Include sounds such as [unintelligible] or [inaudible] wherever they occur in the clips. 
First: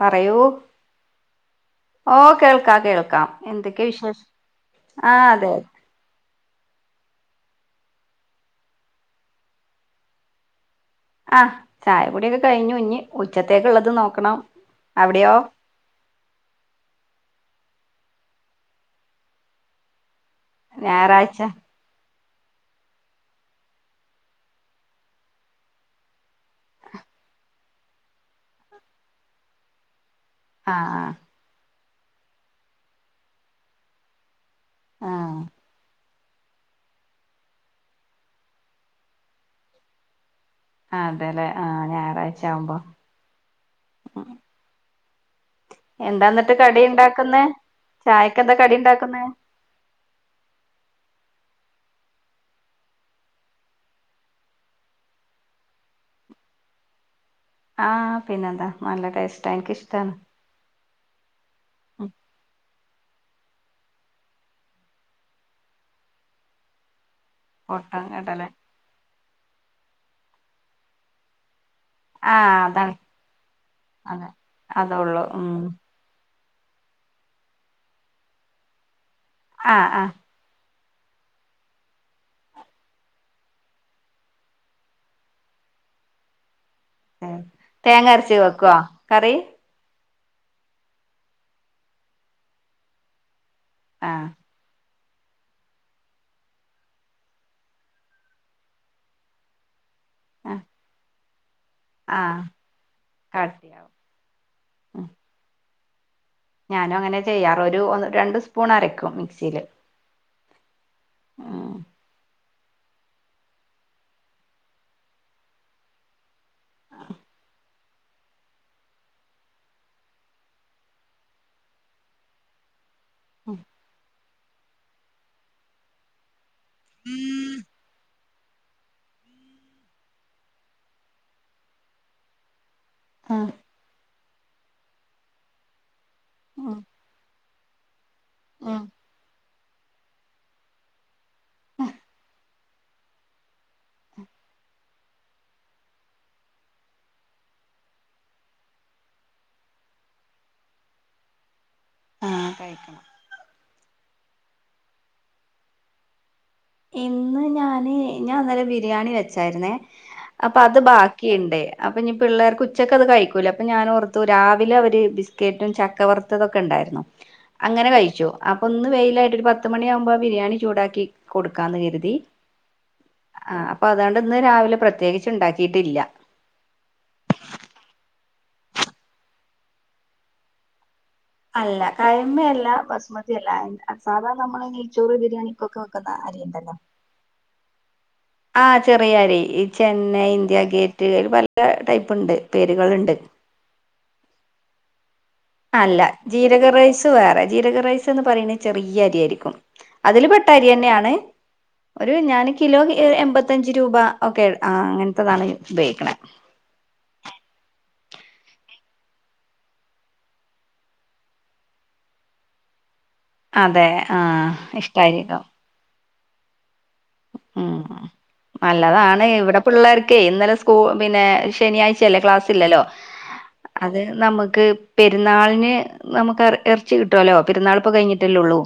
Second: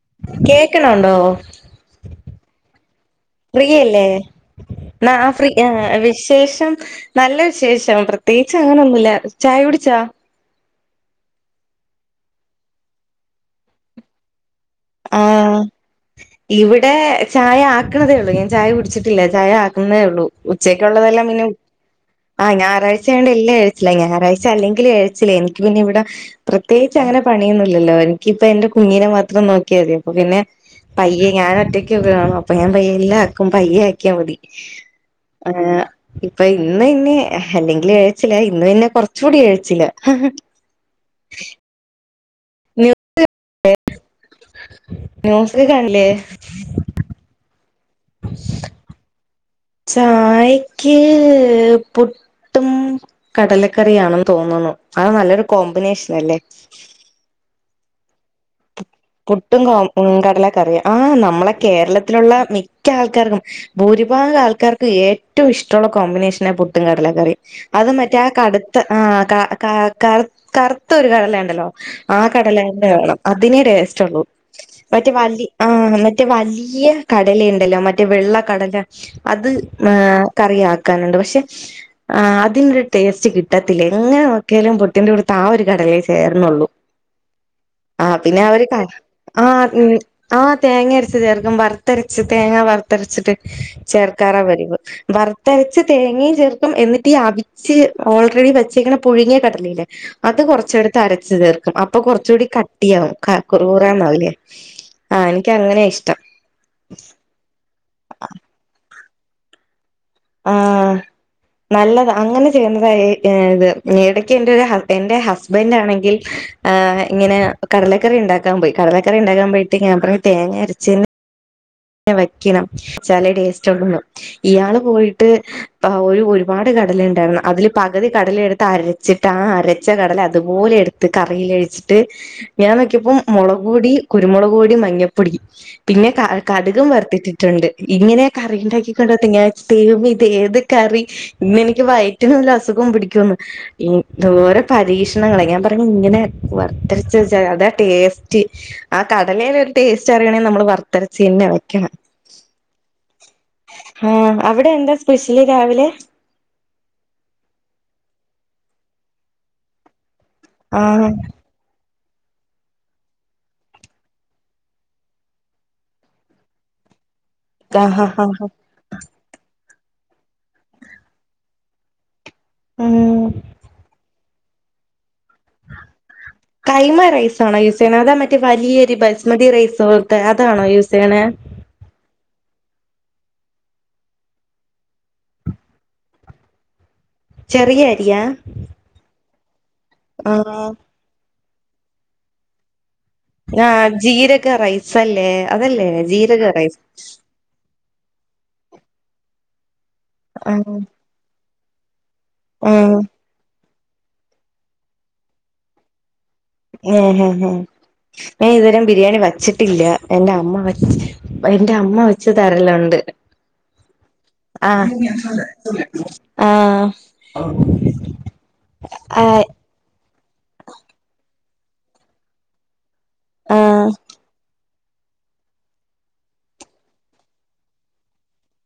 പറയൂ കേക്കണണ്ടോഹ് ഓ കേൾക്കാം കേൾക്കാം ഫ്രീ എന്തൊക്കെ യല്ലേ വിശേഷം ന ആ ഫ്രീ അതെ ആ വിശേഷം നല്ല വിശേഷം. പ്രത്യേകിച്ച് അങ്ങനെൊന്നുമില്ല. ചായ കുടിച്ചോ അഹ് ചായകുടി യൊക്കെ കഴിഞ്ഞു ഇഞ്ഞി ഉച്ചത്തേക്ക്ള്ളത് നോക്കണം. അവിടെയോ ഉം ഇവിടെ ചായ ആക്കുണതേയു ള്ളൂ ഞാൻ ചായ കു ടിച്ചിട്ടില്ല ചായ ആക്കുന്നേയുള്ളൂ ഉച്ചയ്ക്കുള്ളതെല്ലാം ഞായറാഴ്ച പിന്നെ ആഹ ഞായറാഴ്ചായണ്ട് എല്ലാം എ ഴിച്ചില ഞായറാഴ്ച അല്ലെങ്കി ലേ എഴിച്ചില എനിക്ക് പിന്നെ ഇവിടെ പ്രത്യേകി ച്ച് അങ്ങനെ പണിയൊന്നില്ലല്ലോ എനികി പ്പോ എന്റെ കുഞ്ഞിനെ മാത്രം നോക്കി ക്കിയ മതി അപ്പൊ പിന്നെ ആ പയ്യെ ഞാൻ ഒറ്റക്ക്.. അപ്പ ഞാൻയ്യെല്ലാം ആക്കും പയ്യെ ആക്കിയ മതി ആ ഇപ്പൊ ഇന്ന് ന്നെ ഹല്ലെങ്കിൽ എഴച്ചിലഇന്നപിന്നെ കൊറച്ച കൂടി എഴിച്ചില്ല ആ അതെല്ലേ ആഹ് ഞായറാഴ്ച ആവുമ്പോ ന്യൂസൽകണ് എന്താ ന്നിട്ട് കടി യുണ്ടാക്കുന്നെ ചായക്കെന്താ കടി ഉണ്ടാക്കുന്ന ചായക്ക്... പുട്ടും കടലക്കറിയാണ തോന്നുന്നു. അത് നല്ലൊരു കോമ്പിനേന ല്ലേ ആഹ് പിന്നെന്താ നല്ല ടെ എനിക്ക് ഷ്ടാ ണ് ക ടലറിയാ ആ നമ്മളെ കേരളത്തിലുള്ള മി മിക്കാ ൾക്കാർക്കും ഭൂരിഭാഗം ആൾക്കാർക്ക് ഏറ്റവും ഇഷ്ടവു ള്ള കോമ്പിനേഷന പുട്ടും കടല കറീം അത് പൊട്ടൻ മറ്റേ ആ കടല കടുത്ത ആ കറ കറുത്ത ഒരു കടല ണ്ടല്ലോ. ആ കടല തന്നെ വേണം അതിനെ ടേസ്റ്റ് ഉള്ളൂ അതെ മറ്റേ അതേള്ളൂ വല്ലി ഉം ആ മറ്റേ വലിയ കടല ഉണ്ടല്ലോ മറ്റേ വെള്ള കടല അത് ആ ഏ ആ കറിയാക്കാനുണ്ട് പക്ഷെ ആ അതിന്റൊരു ടേസ്റ്റ് കിട്ടത്തില്ല എങ്ങനെ നോക്കിയാലും പൊട്ടിന്റെ ടുത്ത് ആ ഒരു കടലേ ചേർന്നള്ളൂ. ശരി. അ തേങ്ങ അരച്ച് പിന്നെ അവര് വെക്കുവോ കറി ആഹ് ഉ ആഹ് തേങ്ങ അരച്ച ചേർക്കും വറുത്തരച്ച തേങ്ങ വറുത്തരച്ചിട്ട് ആ ചേർക്കാറ പതിവ് വർ തിരച്ച തേങ്ങയും ചേർക്കും എന്നിട്ട് അവിച്ച് ഓൾറെഡി വെച്ചിങ്ങനെ പുഴുങ്ങിയ കടലല്ലേ അത് ആ കുറച്ചുഎടുത്ത് അരച്ചു ചേർക്കും അപ്പൊ ആ കൊറച്ചുകൂടി കട്ടിയാവും ക കട്ടിയാവും കുറുറു [unintelligible] ഉം ആഹ് എനിക്ക്ങ്ങനെ ഇഷ്ടം ഞാനും അങ്ങനെ ചെയ്യാറ ഒരു ഒ രണ്ട് സ്പൂൺ അരക്കും മിക്സില് ആഹ് നല്ലത അങ്ങനെ ചെയ്യുന്നതാ ഏ ഏത് എ ടക്ക് എന്റെ ഒരു എന്റെ ഹസ്ബൻന്റെ ആണെങ്കിൽ ആഹ് ഇങ്ങനെ കടലക്കറി ഉണ്ടാക്കാൻ പോയി കടലക്കറി ഉണ്ടാക്കാൻ പോയിട്ട് ഞാൻ പറഞ്ഞ്തേങ്ങ അരച്ച് വെക്കണം ചലെ ഉം ടേസ്റ്റ് ഉള്ളൂ ഇയാള് പോയിട്ട് ഒരു ഒരു ഒരുപാട് കടല ഉണ്ടായിരുന്നു അതില് പകുതി കടലെടുത്ത് അരച്ചിട്ട് ആ അരച്ച കടല അതുപോലെ എടുത്ത് കറിൽ ഒഴിച്ചിട്ട് ഞാൻ നോക്കിയപ്പോം ആഹ് മുളക് പൊടി കുരുമുളക് പൊടി മഞ്ഞപ്പൊടി പിന്നെ ഉം കടുകും വർത്തിട്ട് ണ്ട് ഇങ്ങനെയൊക്കെ കറി ഉം ഉണ്ടാക്കി വന്നത്തേമം ഇതേത് കറി ഇന്നെനിക്ക് വയറ്റിനല്ല അസുഖം പിടിക്കുംന്ന് ഈ ദോര പരീക്ഷണങ്ങളെ ഞാൻ പറഞ്ഞ ഇങ്ങനെ വർത്തെരിച്ചച്ചാ അതാ ടേസ്റ്റ് ആ കടലേൽ ഒരു ടേസ്റ്റ് അറിയണെങ്കി നമ്മള് വർത്തരച്ചീന്നെ വെക്കണം അങ്ങനെ കഴിക്കണം ആഹ് അവിടെ എന്താ സ്പെഷ്യല് രാവിലെ ഇന്ന് ഞാന് ഞാൻ അന്നര ബിരിയാണി വെച്ചായിരുന്നേ അപ്പൊ അത് ആഹ് ബാക്കി ഉണ്ടേ അപ്പൊ ഇനി പിള്ളേർക്ക് ഉച്ചയ്ക്കെ അത് കഴിക്കൂലേ അപ്പൊ ഞാൻഓർത്തു രാവിലെ അവര് ബിസ്ക്കറ്റും ചക്കവറുത്തതൊക്കെ ഉണ്ടായിരുന്നു [inaudible] അങ്ങനെ ആഹ് ആഹ് കഴിച്ചു ആഹ് അപ്പൊ ഒന്ന് വെയിലായിട്ട് ഒരു പത്ത് മണിയ ആകുമ്പോ ബിരിയാണി ചൂടാക്കി കൊടുക്കാന്ന് കരുതി ഉം ആഹ് അപ്പൊ അതൊണ്ട് ഇന്ന് രാവിലെ പ്രത്യേകിച്ച ഉണ്ടാക്കിയിട്ടില്ല കൈമ റൈസ് ആണോ യൂസ് ചെയ്യണ അതാ മറ്റേ വലിയൊരു ബസ്മതി റൈസക്കെ അതാണോ യൂസ് ചെയ്യണ അല്ല കായ്മയല്ല ബസ്മതിയല്ല സാധാരണ നമ്മള് നെയച്ചോറ് ബിരിയാണിപ്പോക്കെ വെക്കുന്ന അരി ഉണ്ടല്ലോ ചെറിയ അരിയ ആഹ് ചെറിയ അരി ഈ ചെന്നൈ ഇന്ത്യ ആഹ് ഗേറ്റ് പല ടൈപ്പ്ണ്ട് പേരുകളൾണ്ട് ആഹ് ജീരക റൈസ് ല്ലേ അല്ല ജീരക റൈസ് വേറെ ജീരക റൈസ് ന്ന് പറയുന്ന ചെറിയ അരിയായിരിക്കും അതില് പെട്ട അരി ആഹ് തന്നെയാണ് ഒരു ഞാന് കിലോ ആഹ് എൺമ്പത്തഞ്ച് രൂപ ഒക്കെ ആ അങ്ങനത്തെതാണ് ഉപയോഗിക്കണ ഹെ ഹെ ഹെ ഞാൻ ഇതുവരെ ബിരിയാണി വച്ചിട്ടില്ല എന്റെറെ അമ്മ വ എന്റെ അമ്മ വെച്ച് തരലുണ്ട് അതെ ആ ആഹ് ഇഷ്ടായിരിക്കും ആഹ് ഉം നല്ലതാണ് ആഹ് ഇവിടെ പിള്ളേർക്കേ ഇന്നലെ സ്കൂ പിന്നെ ശനിയാഴ്ചയല്ലേ ക്ലാസ്സില്ലല്ലോ ആഹ് അത് നമുക്ക് പെരുന്നാളിന് നമുക്ക് ഇറച്ചി കിട്ടുവല്ലോ പെരുന്നാൾ ഇപ്പൊ കഴിഞ്ഞിട്ടല്ലേ ഉള്ളൂ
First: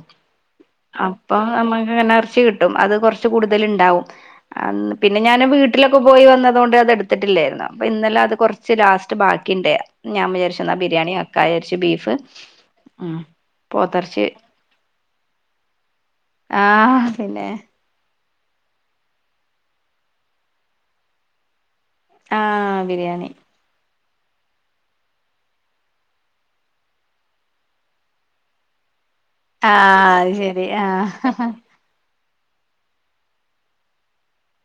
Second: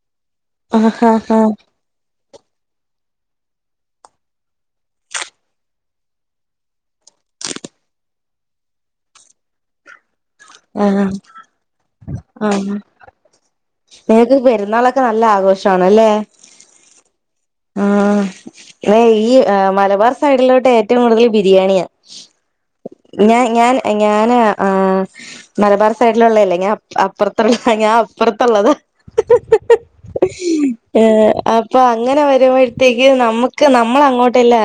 ആഹ് ആഹ് അപ്പൊ നമ്മക്ക് ഇങ്ങനെ എറച്ചി കിട്ടും അത് കുറച്ച് കൂടുതൽ ഉണ്ടാവും പിന്നെ ഞാൻ വീട്ടിലൊക്കെ പോയി വന്നത കൊണ്ട് അത് എടുത്തിട്ടില്ലായിരുന്നു അപ്പൊ ഇന്നലെ അത് കുറച്ച് ലാസ്റ്റ് ബാക്കിണ്ട ഞാൻ വിചാരിച്ചു എന്നാ ആഹ് ബിരിയാണി വെക്ക വിചാരിച്ചു ബീഫ് ഉ നിങ്ങക്ക് പെരുന്നാളൊക്കെ നല്ല ആഘോഷണല്ലേ ആഹ് പിന്നെ ആഹ് [unintelligible] ഈ ഏഹ് മലബാർ സൈഡിലോട്ട് ഏറ്റോം കൂടുതൽ ബിരിയാണിയാ ആഹ് ബിരിയാണി ഞാൻ ഞാൻ ഞാന് ആഹ് മലബാർ സൈഡിലൊള്ളല്ലേ ഞാൻ അപ് അപ്പുറത്തുള്ളതാ ഞാൻ അപ്പറത്തുള്ളത ആഹ് അത് ശെരി ഏഹ് ആഹ് അപ്പൊ അങ്ങനെ വരുമ്പോഴത്തേക്കു നമ്മുക്ക് നമ്മള അങ്ങോട്ടല്ല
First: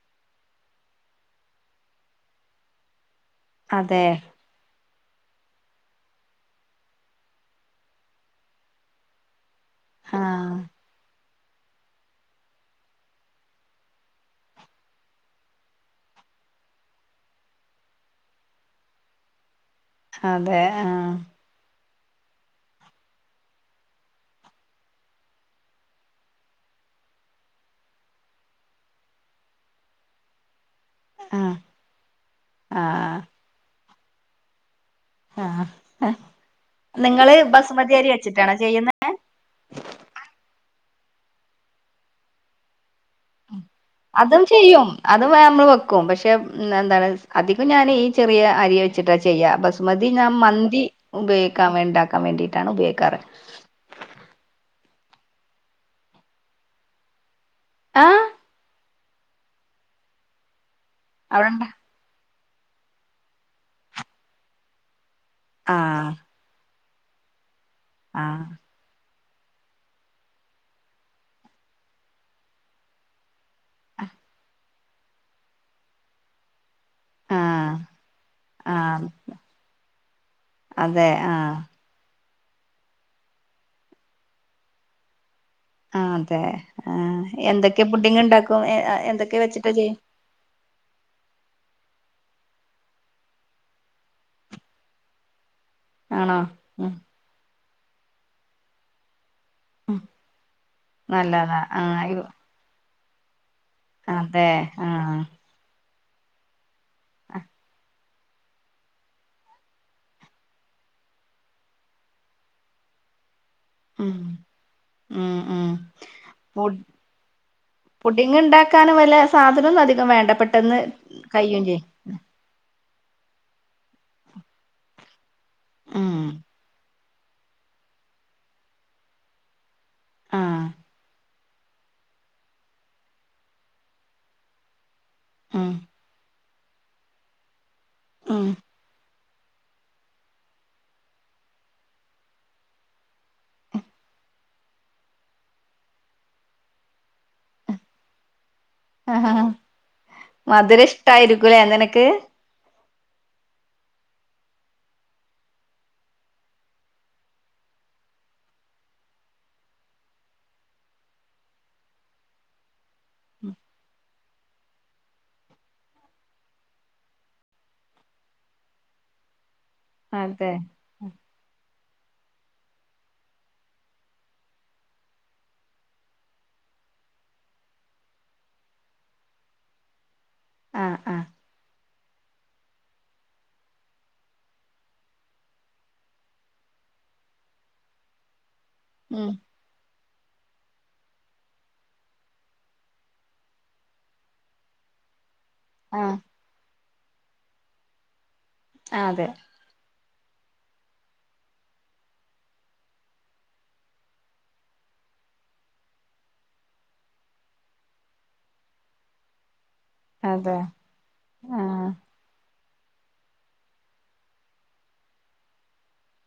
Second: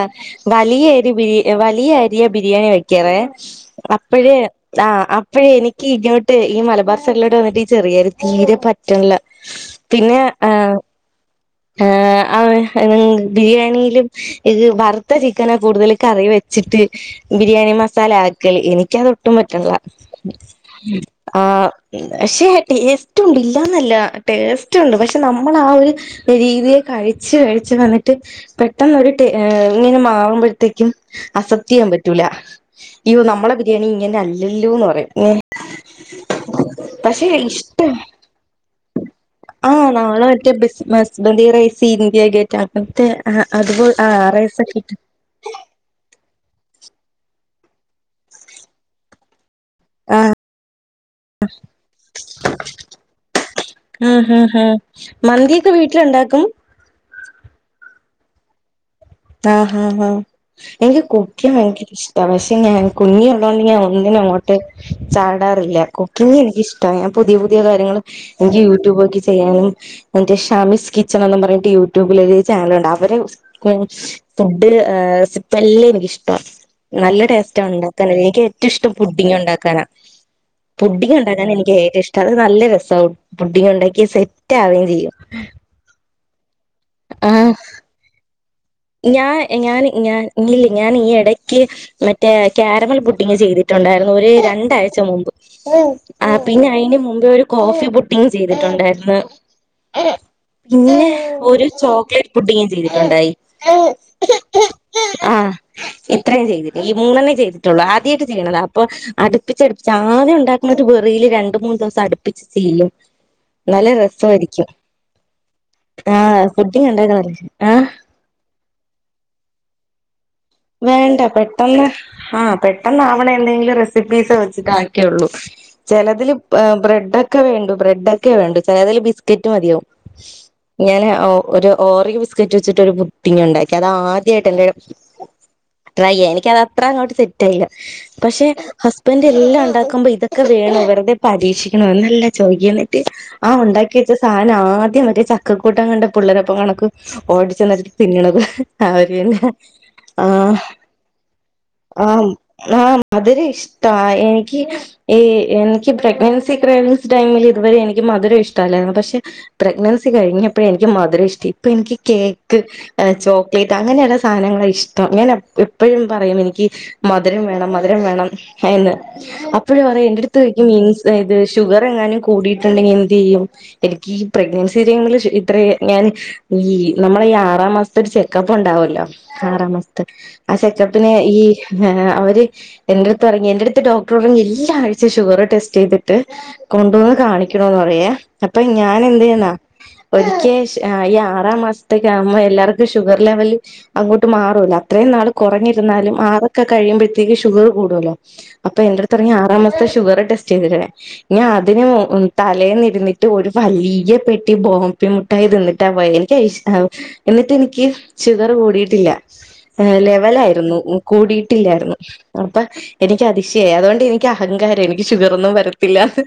വലിയരി ബിരി വലിയ അരിയ ബിരിയാണി വെക്കറെ അതെ അപ്പഴ് ആഹ് അപ്പഴ് എനിക്കി ഇങ്ങോട്ട് ഈ മലബാർ സഡിലോട്ട് വന്നിട്ട് ഈ ചെറിഅരി തീരെ പറ്റണ്ല്ല പിന്നെ ആഹ് ഏഹ് അവ [unintelligible] ബിരിയാണിലും ഇത് വറുത്ത ചിക്കനാകൂടുതൽ കറി വെച്ചിട്ട് ബിരിയാണി മസാല ആക്കല് എനിക്ക് അത് ഒട്ടും പറ്റ്ണ്ല്ല അതെ ആഹ് ആഹ് ഇണ്ട് പക്ഷേ ടേസ്റ്റ് ഉണ്ട് ഇല്ലന്നല്ല ടേസ്റ്റ് ഉണ്ട് പക്ഷെ നമ്മളാ ഒരു രീതിയി കഴിച്ചു കഴി ച്ച് വന്നിട്ട് പെട്ടെന്ന് ഒരു ടെ ഏഹ് ഇങ്ങനെ മാറുമ്പഴത്തേക്കും ആഹ് അസെപ്റ്റ് ചെയ്യാൻ പ റ്റൂല ഇയ്യോ ആഹ് നമ്മളെ ബിരിയാണി ഇങ്ങനെ അല്ലല്ലോന്ന് പറയും ആഹ് അഹ് നിങ്ങള് ബസുമതി അരി വെച്ചിട്ടാണോ ചെയ്യുന്നെ ആഹ് നാമ്മൾ മറ്റേ ബേസ് ബസ്മതി റൈസ്‌ ഇന്ത്യ ഗേ റ്റാകത്തെ അഹ അതുപോല് അതും ചെയ്യും അതു വെ നമ്മൾ വെക്കും പക്ഷെ എന്താണ് അധികം ഞാൻ ഈ ചെറിയ അരി വെച്ചിട്ടാ ചെയ്യാ ബസ് മതി ഞാൻ ആഹ് മന്തി ഉപയോക്കാ ഉണ്ടാക്കാൻ വേണ്ടിയിട്ടാണ് ഉപയോഗിക്കാറ് അഹ് അഹ് അഹ് മന്തിയൊക്കെ വീട്ടിലുണ്ടാക്കും ആഹ് ആഹ് ആഹ് അഹ് എനിക്ക് കുക്കിംഗ് അവിടെണ്ട ഭയങ്കര ഇഷ് ട പക്ഷേ ഞാൻ കുഞ്ഞി ഒള്ളോണ്ട് ഞാൻ ഒന്നിനും അങ്ങോട്ട് ചാടാറില്ല ആഹ് കുക്കിംഗ് എനിക്ക് ഇഷ് ട ഞാൻ പുതിയ പുതിയ കാര്യങ്ങള് ആഹ് എനിക്ക് യൂട്യൂബ് നോക്കി ചെയ്യാനും മറ്റെ ഷാമിസ് കിച്ചൺന്ന് പറട്ട് യൂട്യൂബിലൊരു ചാനലുണ്ട് അവരെ ഫുഡ് ഏഹ് റെസിപ്പി എല്ലാം എനിക്കിഷ്ടവാ നല്ല ടേസ്റ്റാ ആഹ് ഉണ്ടാക്കാന എനിക്ക് ഏറ്റവും ഇഷ്ടം ആഹ് ഫുഡിങ് ഉണ്ടാക്കാനാ അതെ പുഡിംഗ് ഉണ്ടാകാനാ ആഹ് എനിക്ക് ഏറ്റോം ഇഷ് ട്ട് അത് നല്ല രസം പുഡിംഗ് ഉണ്ടാക്കി സെറ്റ് ആവുകയും ചെയ്യും ആഹ് അതെ ആഹ് എന്തൊക്കെ പുഡിംഗ് ഉണ്ടാക്കും ഏഹ് ആഹ് ഞാ ഏഹ് ഞാന് ഞാൻ ഇല്ലെ ഞാന് ഈ എടക്ക് മറ്റേ കാരമൽ പുഡിംഗ് ചെയ്തിട്ടുണ്ടാരുന്നു ഒരു രണ്ടാഴ്ച മുമ്പ് ആഹ് ആണോ പിന്നെ ഉം അയിന് മുമ്പേ ഒരു കോഫി പുഡിംഗ് ചെയ്തിട്ടുണ്ടാരുന്നു ഉം പിന്നെ നല്ലതാ ഒരു ആഹ് ചോക്ലേറ്റ് പുഡിങ്ങും ചെയ്തിട്ടുണ്ടായി ആഹ് ഇത്രം ചെയ്തിട്ട് ഈ മൂന്നണേ ചെയ്തിട്ടുള്ളൂ ആ ദ്യയാട്ട് ചെയ്യണത അപ്പൊ അടുപ്പിച്ച് അടുപ്പിച്ച് ആദ്യം ഉണ്ടാക്കുന്ന ഒരു വെറിയിൽ രണ്ട് മൂന്ന് ദിവസം അടുപ്പിച്ച് ചെയ്യും നല്ല ഉം രസരിക്കും ഉം ഉം ആഹ് ഫുഡിംഗ് ഉണ്ടാക്കനാല്ലേ ആഹ് ഫുഡിങ് ഉണ്ടാക്കാൻ വല സാധനം ഒന്നും അധികം വേണ്ട പെ വേണ്ട പെട്ടെന്ന് ആഹ് പെട്ടെന്ന് അവാണ എന്തെങ്കിലും റെസിപ്പീസ് വെച്ചിട്ട ആക്കിയ ഒള്ളൂ ഉം ചിലതിൽ ഏഹ് ബ്രെഡ് ഒക്കെ വേണ്ടു ബ്രെഡ് ഒക്കെ വേണ്ടു ചിലതിൽ ബിസ്ക്കറ്റ് മതിയാവും ആഹ് ഞാന് ഒ ഒരു ഓറിയോബിസ്കറ്റ് വെച്ചിട്ട് ഒരു പു സിംങ്ങ് ഉണ്ടാക്കി. അത് ആദ്യമായിട്ട് എന്റെ ഉം ട്രൈ ചെയ്യ. എനിക്കത് അത്ര അങ്ങോട്ട് സെ സെറ്റയില്ല പക്ഷെ ഉം ഹസ് ഹസ്‌ബന്റ് എല്ലാം ഉണ്ടാക്കുമ്പോ ഇതൊക്കെ വേണം. വെറുതെ പരീക്ഷിക്കണോ എന്നല്ല ചോദിക്കന്നിട്ട് ആ, ഉണ്ടാക്കി വെച്ച സാധനം ആദ്യം ഒറ്റേ ചക്കക്കൂട്ടം കണ്ട പിള്ളേരൊപ്പ കണക്ക് ഓടിച്ചെന്നിട്ട് തിന്നണത്. അവരെന്നെ ആഹ് ആ, മധുരം ഇഷ്ടായിരിക്കൂലേ നിനക്ക് ആം. ആം. അതൊരിഷ്ടാ എനിക്ക് ഏയ്‌ എനിക്ക് പ്രഗ്നൻസി ട്രയൽസ് ടൈമിൽ ഇതുവരെ എനിക്ക് മധുരം ഇഷ്ടമല്ലായിരുന്നു. പക്ഷേ പ്രഗ്നൻസി കഴിഞ്ഞപ്പോഴ എനിക്ക് മധുരം ഇഷ്ടം. ഇപ്പോ എനിക്ക് കേക്ക് ചോക്ലേറ്റ് അങ്ങനെയുള്ള സാധനങ്ങള ഇഷ് ഇഷ്ട്ടം ഞാൻ എപ്പോഴും പറയും എനിക്ക് മധുരം വേണം മധുരം വേണം എന്ന് അപ് അപ്പോഴും പറയും എന്റെടുത്ത് അതെ ഇൻസ് ഇത് ഷുഗർ എങ്ങാനും കൂടിട്ടുണ്ടെങ്കിൽ എന്ത് ചെയ്യും? എനിക്ക് ഈ പ്രഗ്നൻസി ടെയ്മിൽ ശ ഇത്ര ഞാൻ ഈ നമ്മള ഈ ആറാം മാസം ഒരു ചെക്കപ്പ് ഉണ്ടാവല്ലോ? ആറാം മാസത്തെ ആ ആഹ് ചെക്കപ്പിന് ആഹ് ഈ അവര് എന്റെ അടുത്ത് പറയും എന്റെ അടുത്ത് ഡോക്ടർ പറയും എല്ലാ ആഴ്ച്ചയും ഷുഗർ ടെസ്റ്റ് ചെയ്തിട്ട് കൊണ്ടുവന്ന് കാണിക്കണോന്ന് പറയെ അപ്പോ ഞാൻ എന്ത് ഉം ചെയ്യുന്നാ ഒരിക്കേ ഈ ആറാം മാസത്തേക്ക് അമ്മ എല്ലാർക്കും ഷുഗർ ലെവൽ അങ്ങോട്ട് മാറൂല്ലോ? അത്രയും നാൾ ആഹ് കുറഞ്ഞിരുന്നാലും ആറ് ഒക്കെ കഴിയുമ്പഴത്തേക്ക് ഷുഗർ കൂടുല്ലോ? അപ്പോ എന്റെടുത്ത് അതെ പറയും ആറാം മാസത്തെ ഷുഗർ ടെസ്റ്റ് ചെയ്ത് വരാൻ ഞ അതിന് തലേന്നിരുന്നിട്ട് ഒരു വലിയ പെട്ടി ബോംബി മി മിട്ടായി തിന്നിട്ടാ പോയെ എനിക്ക് അതിഷ്ട്ടാ എന്നിട്ട് ഇനി ഇനി യ്ക്ക് ഷുഗർ കൂടിയിട്ടില്ല. അതെ ലെവലായിരുന്നു. ആഹ് കൂടിയിട്ടില്ലായിരുന്നു. അപ്പോ എനിക്ക് അതിശയായി അതോണ്ട് എനിക്ക് അഹങ്കാരയി എനിക്ക് ഷുഗറൊന്നും വരത്തില്ലാന്ന്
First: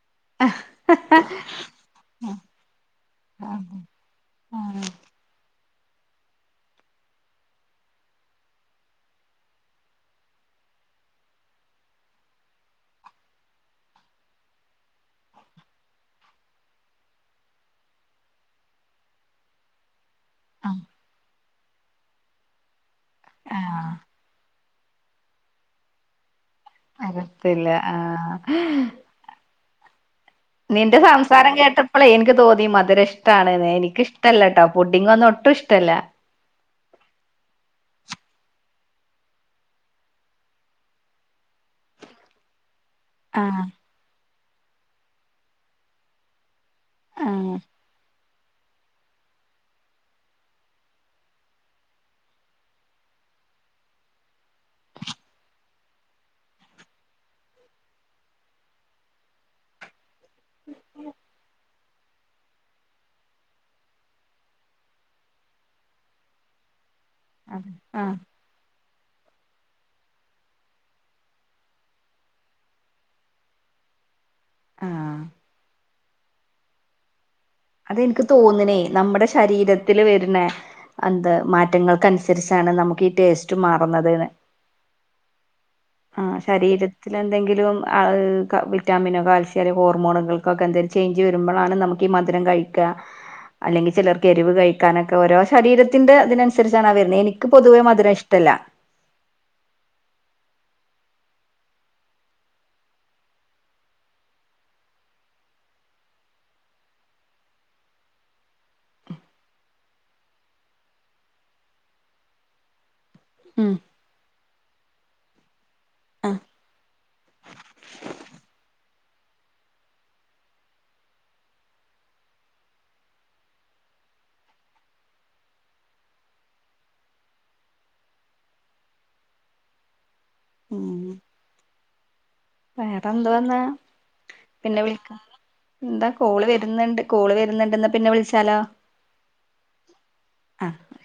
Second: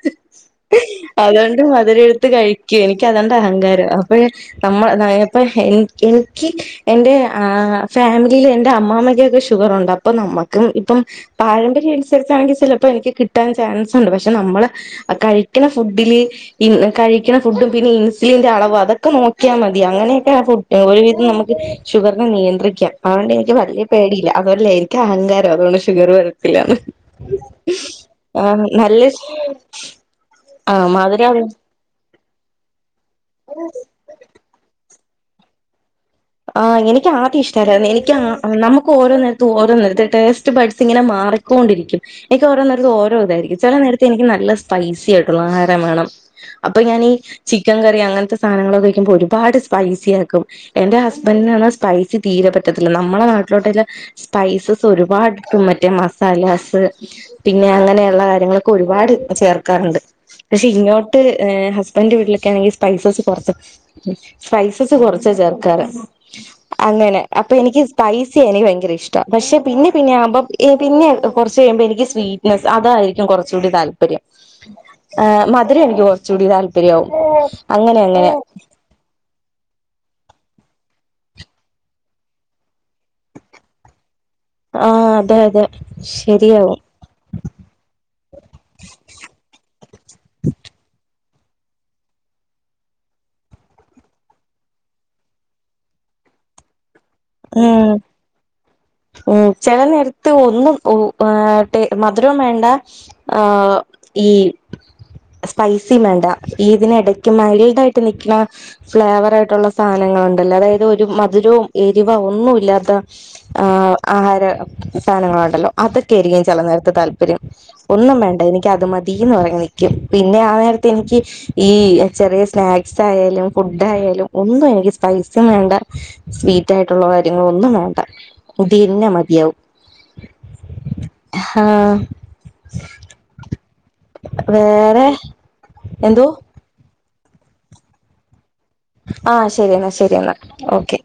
അഹ, അഹ, അഹ. ഒരു മധുരടുത്ത് കഴിക്ക് എനിക്കതന്റെ അഹങ്കാരം അപ്പഴേ ആഹ് നമ്മള ന എപ്പ എ എനിക്ക് എന്റെ ആ ഫാമിലിൽ എന്റെ അമ്മാമ്മയ്ക്കൊക്കെ ഷുഗറുണ്ട്. അപ്പോ നമ്മക്കും ഇപ്പം പാരമ്പര്യ അനുസരിച്ചാണെങ്കിൽ ചിലപ്പോ എനിക്ക് കിട്ടാൻ ചാൻസ്ണ്ട് പക്ഷെ നമ്മള് കഴിക്കണ ഫുഡില് ഇന്ന് കഴിക്കണ ഫുഡും പിന്നെ ഇൻസുലിൻന്റെ അളവ് അതൊക്കെ നോക്കിയാൽ മതി അങ്ങനെ അങ്ങനെക്കെ ഒരു വിധം നമുക്ക് ഷുഗറിനെ നിയന്ത്രിക്കാം. അതൊണ്ട് എനിക്ക് വല്ല്യേ ആഹ് പേടിയില്ല. അതൊരു ലൈ എനിക്ക് അഹങ്കാരാ അതൊണ്ട് ഷുഗർ വരത്തില്ലാന്ന്. വരത്തില്ല. ആഹ് ആ [inaudible] ആ നിന്റെ മധുരം സംസാരം കേട്ട കെട്ട പ്പളെ എനിക്ക് തോന്നി മധുരം ഇഷ്ട്ടാണ് ന്ന്. എനിക്കിഷ്ടല്ലാട്ടോ? പുഡിങ്ങൊന്നും ഒട്ടും ഇഷ്ടല്ല. ആ, എനിക്ക് ആദ്യം ഇഷ്ടല്ലായിരുന്നു. എനിക്ക് നമുക്ക് ഓരോ നേരത്തും ഓരോ നേരത്തെ ടെേസ്റ്റ് ബഡ്സ് ഇങ്ങനെ മാറി മാറി ക്കൊണ്ടിരിക്കും. എനിക്ക് ഓരോ നേരത്തു ഓരോ ഒരോ തായിരിക്കും ആഹ് ചെല നേരത്ത് എനിക്ക് നല്ല സ്പൈസി ആയിട്ടുള്ള ആഹാരം വേണം. അപ്പോ ഞാനീ ആഹ് ചിക്കൻ കറി അങ്ങനത്തെ സാധനങ്ങളൊക്കെ കഴിക്കുമ്പോൾ ഒരുപാട് സ്പൈസി ആക്കും. എന്റെ ഹസ്‌ ഹസ് ബന്റിന് പറഞ്ഞ സ്പൈസി തീരെ പറ്റത്തില്ല. നമ്മളെ നാട്ടിലോട്ടല്ല സ്പൈസസ് ഒരുപാട്ട്ടും. മറ്റേ മാ മസലാസ് പിന്നെ അങ്ങനെയുള്ള കാര്യങ്ങളൊക്കെ ഒരുപാട് ചേർക്കാറുണ്ട്. പക്ഷേ ഇങ്ങോട്ട് ഏ ഹസ് ഹസ്ബന്റിന്റെ വീട്ടിലൊക്കൊണെങ്കിൽ സ്പൈസസ് കൊറച്ച് സ്പൈസസ് കൊറച്ച ചേർക്കാറ്. അങ്ങനെ അപ്പോ എനിക്ക് സ്പൈ ആഹ് സ്‌പൈസി എനിക്ക് ഭയങ്ക ഇഷ്ട. പക്ഷെ പിന്നെ പിന്നെ ആവു മ്പോ പിന്നെ കൊറച്ച് കഴിയുമ്പോ എനിക് സ്വീ നസ് അതായിരിക്കും കൊറചൂടെ താല്പര്യം ആഹ് ഏ മധുരൊ എനിക്ക് കൊറചൂടി താല്പര്യ ആവും അതെനിക്ക് തോന്നണേ നമ്മടെ ശരീരത്തി ത്തില് വെരുന്ന എന്ത് മാറ്റങ്ങൾക്കനുസരിച്ചാണ് നമുക്ക് ഈ ടേസ്റ്റ് മാറുന്നത് ന് ആഹ് അതെ അതെ ശരിയാവും ത്തിലെന്തെങ്കിലും അത് വിറ്റാമിനോ കാൽസ്യോ അല്ലേ ഹോർമോണുകൾക്കൊക്കെ എന്തെങ്കിലും ചെയ്ഞ്ച് വരുമ്പളാണ് നമുക്ക് ഈ മധുരം കഴിക്ക അല്ലെങ്കി ചെലർക്ക് എരിവ് കഴിക്കാനൊക്കെ ഓരോ ശരീരത്തിന്റെ തിനനസരിച്ചാണ് ആ വെരുന്നത് എനിക്ക് എനിക്ക് പൊതുവേ ഉം മധുര ഇഷ്ടല്ല ഉം ചെല നേരത്ത് ഒന്നുംഏഹ് ട്ടെ മധുരം വേണ്ട ആഹ് ഈ സ്പൈസി വേണ്ട ഇതിനടയ്ക്ക് മയ്ൽട്ടായിട്ട് നിക്ക്ണ ഫ്ലേവറായിട്ടുള്ള സാധനങ്ങള്ണ്ടല്ലോ അതായത് ഒരു മധുരവും എരിവെ ഒന്നുല്ലാത്ത ആ ഉം ആഹാര സാധനങ്ങളുണ്ടല്ലോ അതൊക്കെയായിരിക്കും ചെല നേരത്ത് താല്പര്യം ഒന്നും വേണ്ട എനിക്ക് അത് മതിന്ന് പറഞ്ഞഞ് നിക്കും പിന്നെ ആ നേരത്തെ എനിക്ക് ഈ ചെറിയ സ്നാക്സ് ആയാലും ഫുഡ ആയാലും ഒന്നും എനിക്ക് പൈസ വേണ്ട സ്വീറ്റ് ആയിട്ടുള്ള കാര്യങ്ങള ഒന്നും വേണ്ട ഇതിന്നെ മതിയാവും ഉം ആഹ് വേറെ എന്ത്വന്നാ പിന്നെ വേറെ വിളിക്ക എന്താ എന്തോ കോള് വ വരുന്നുണ്ട് കോള് വരുന്നുണ്ട്ന്ന പിന്നെ വിളിച്ചാലോ ആഹ് ശരിയെന്നാ ശരിയെന്നാ ആ ഓക്കെ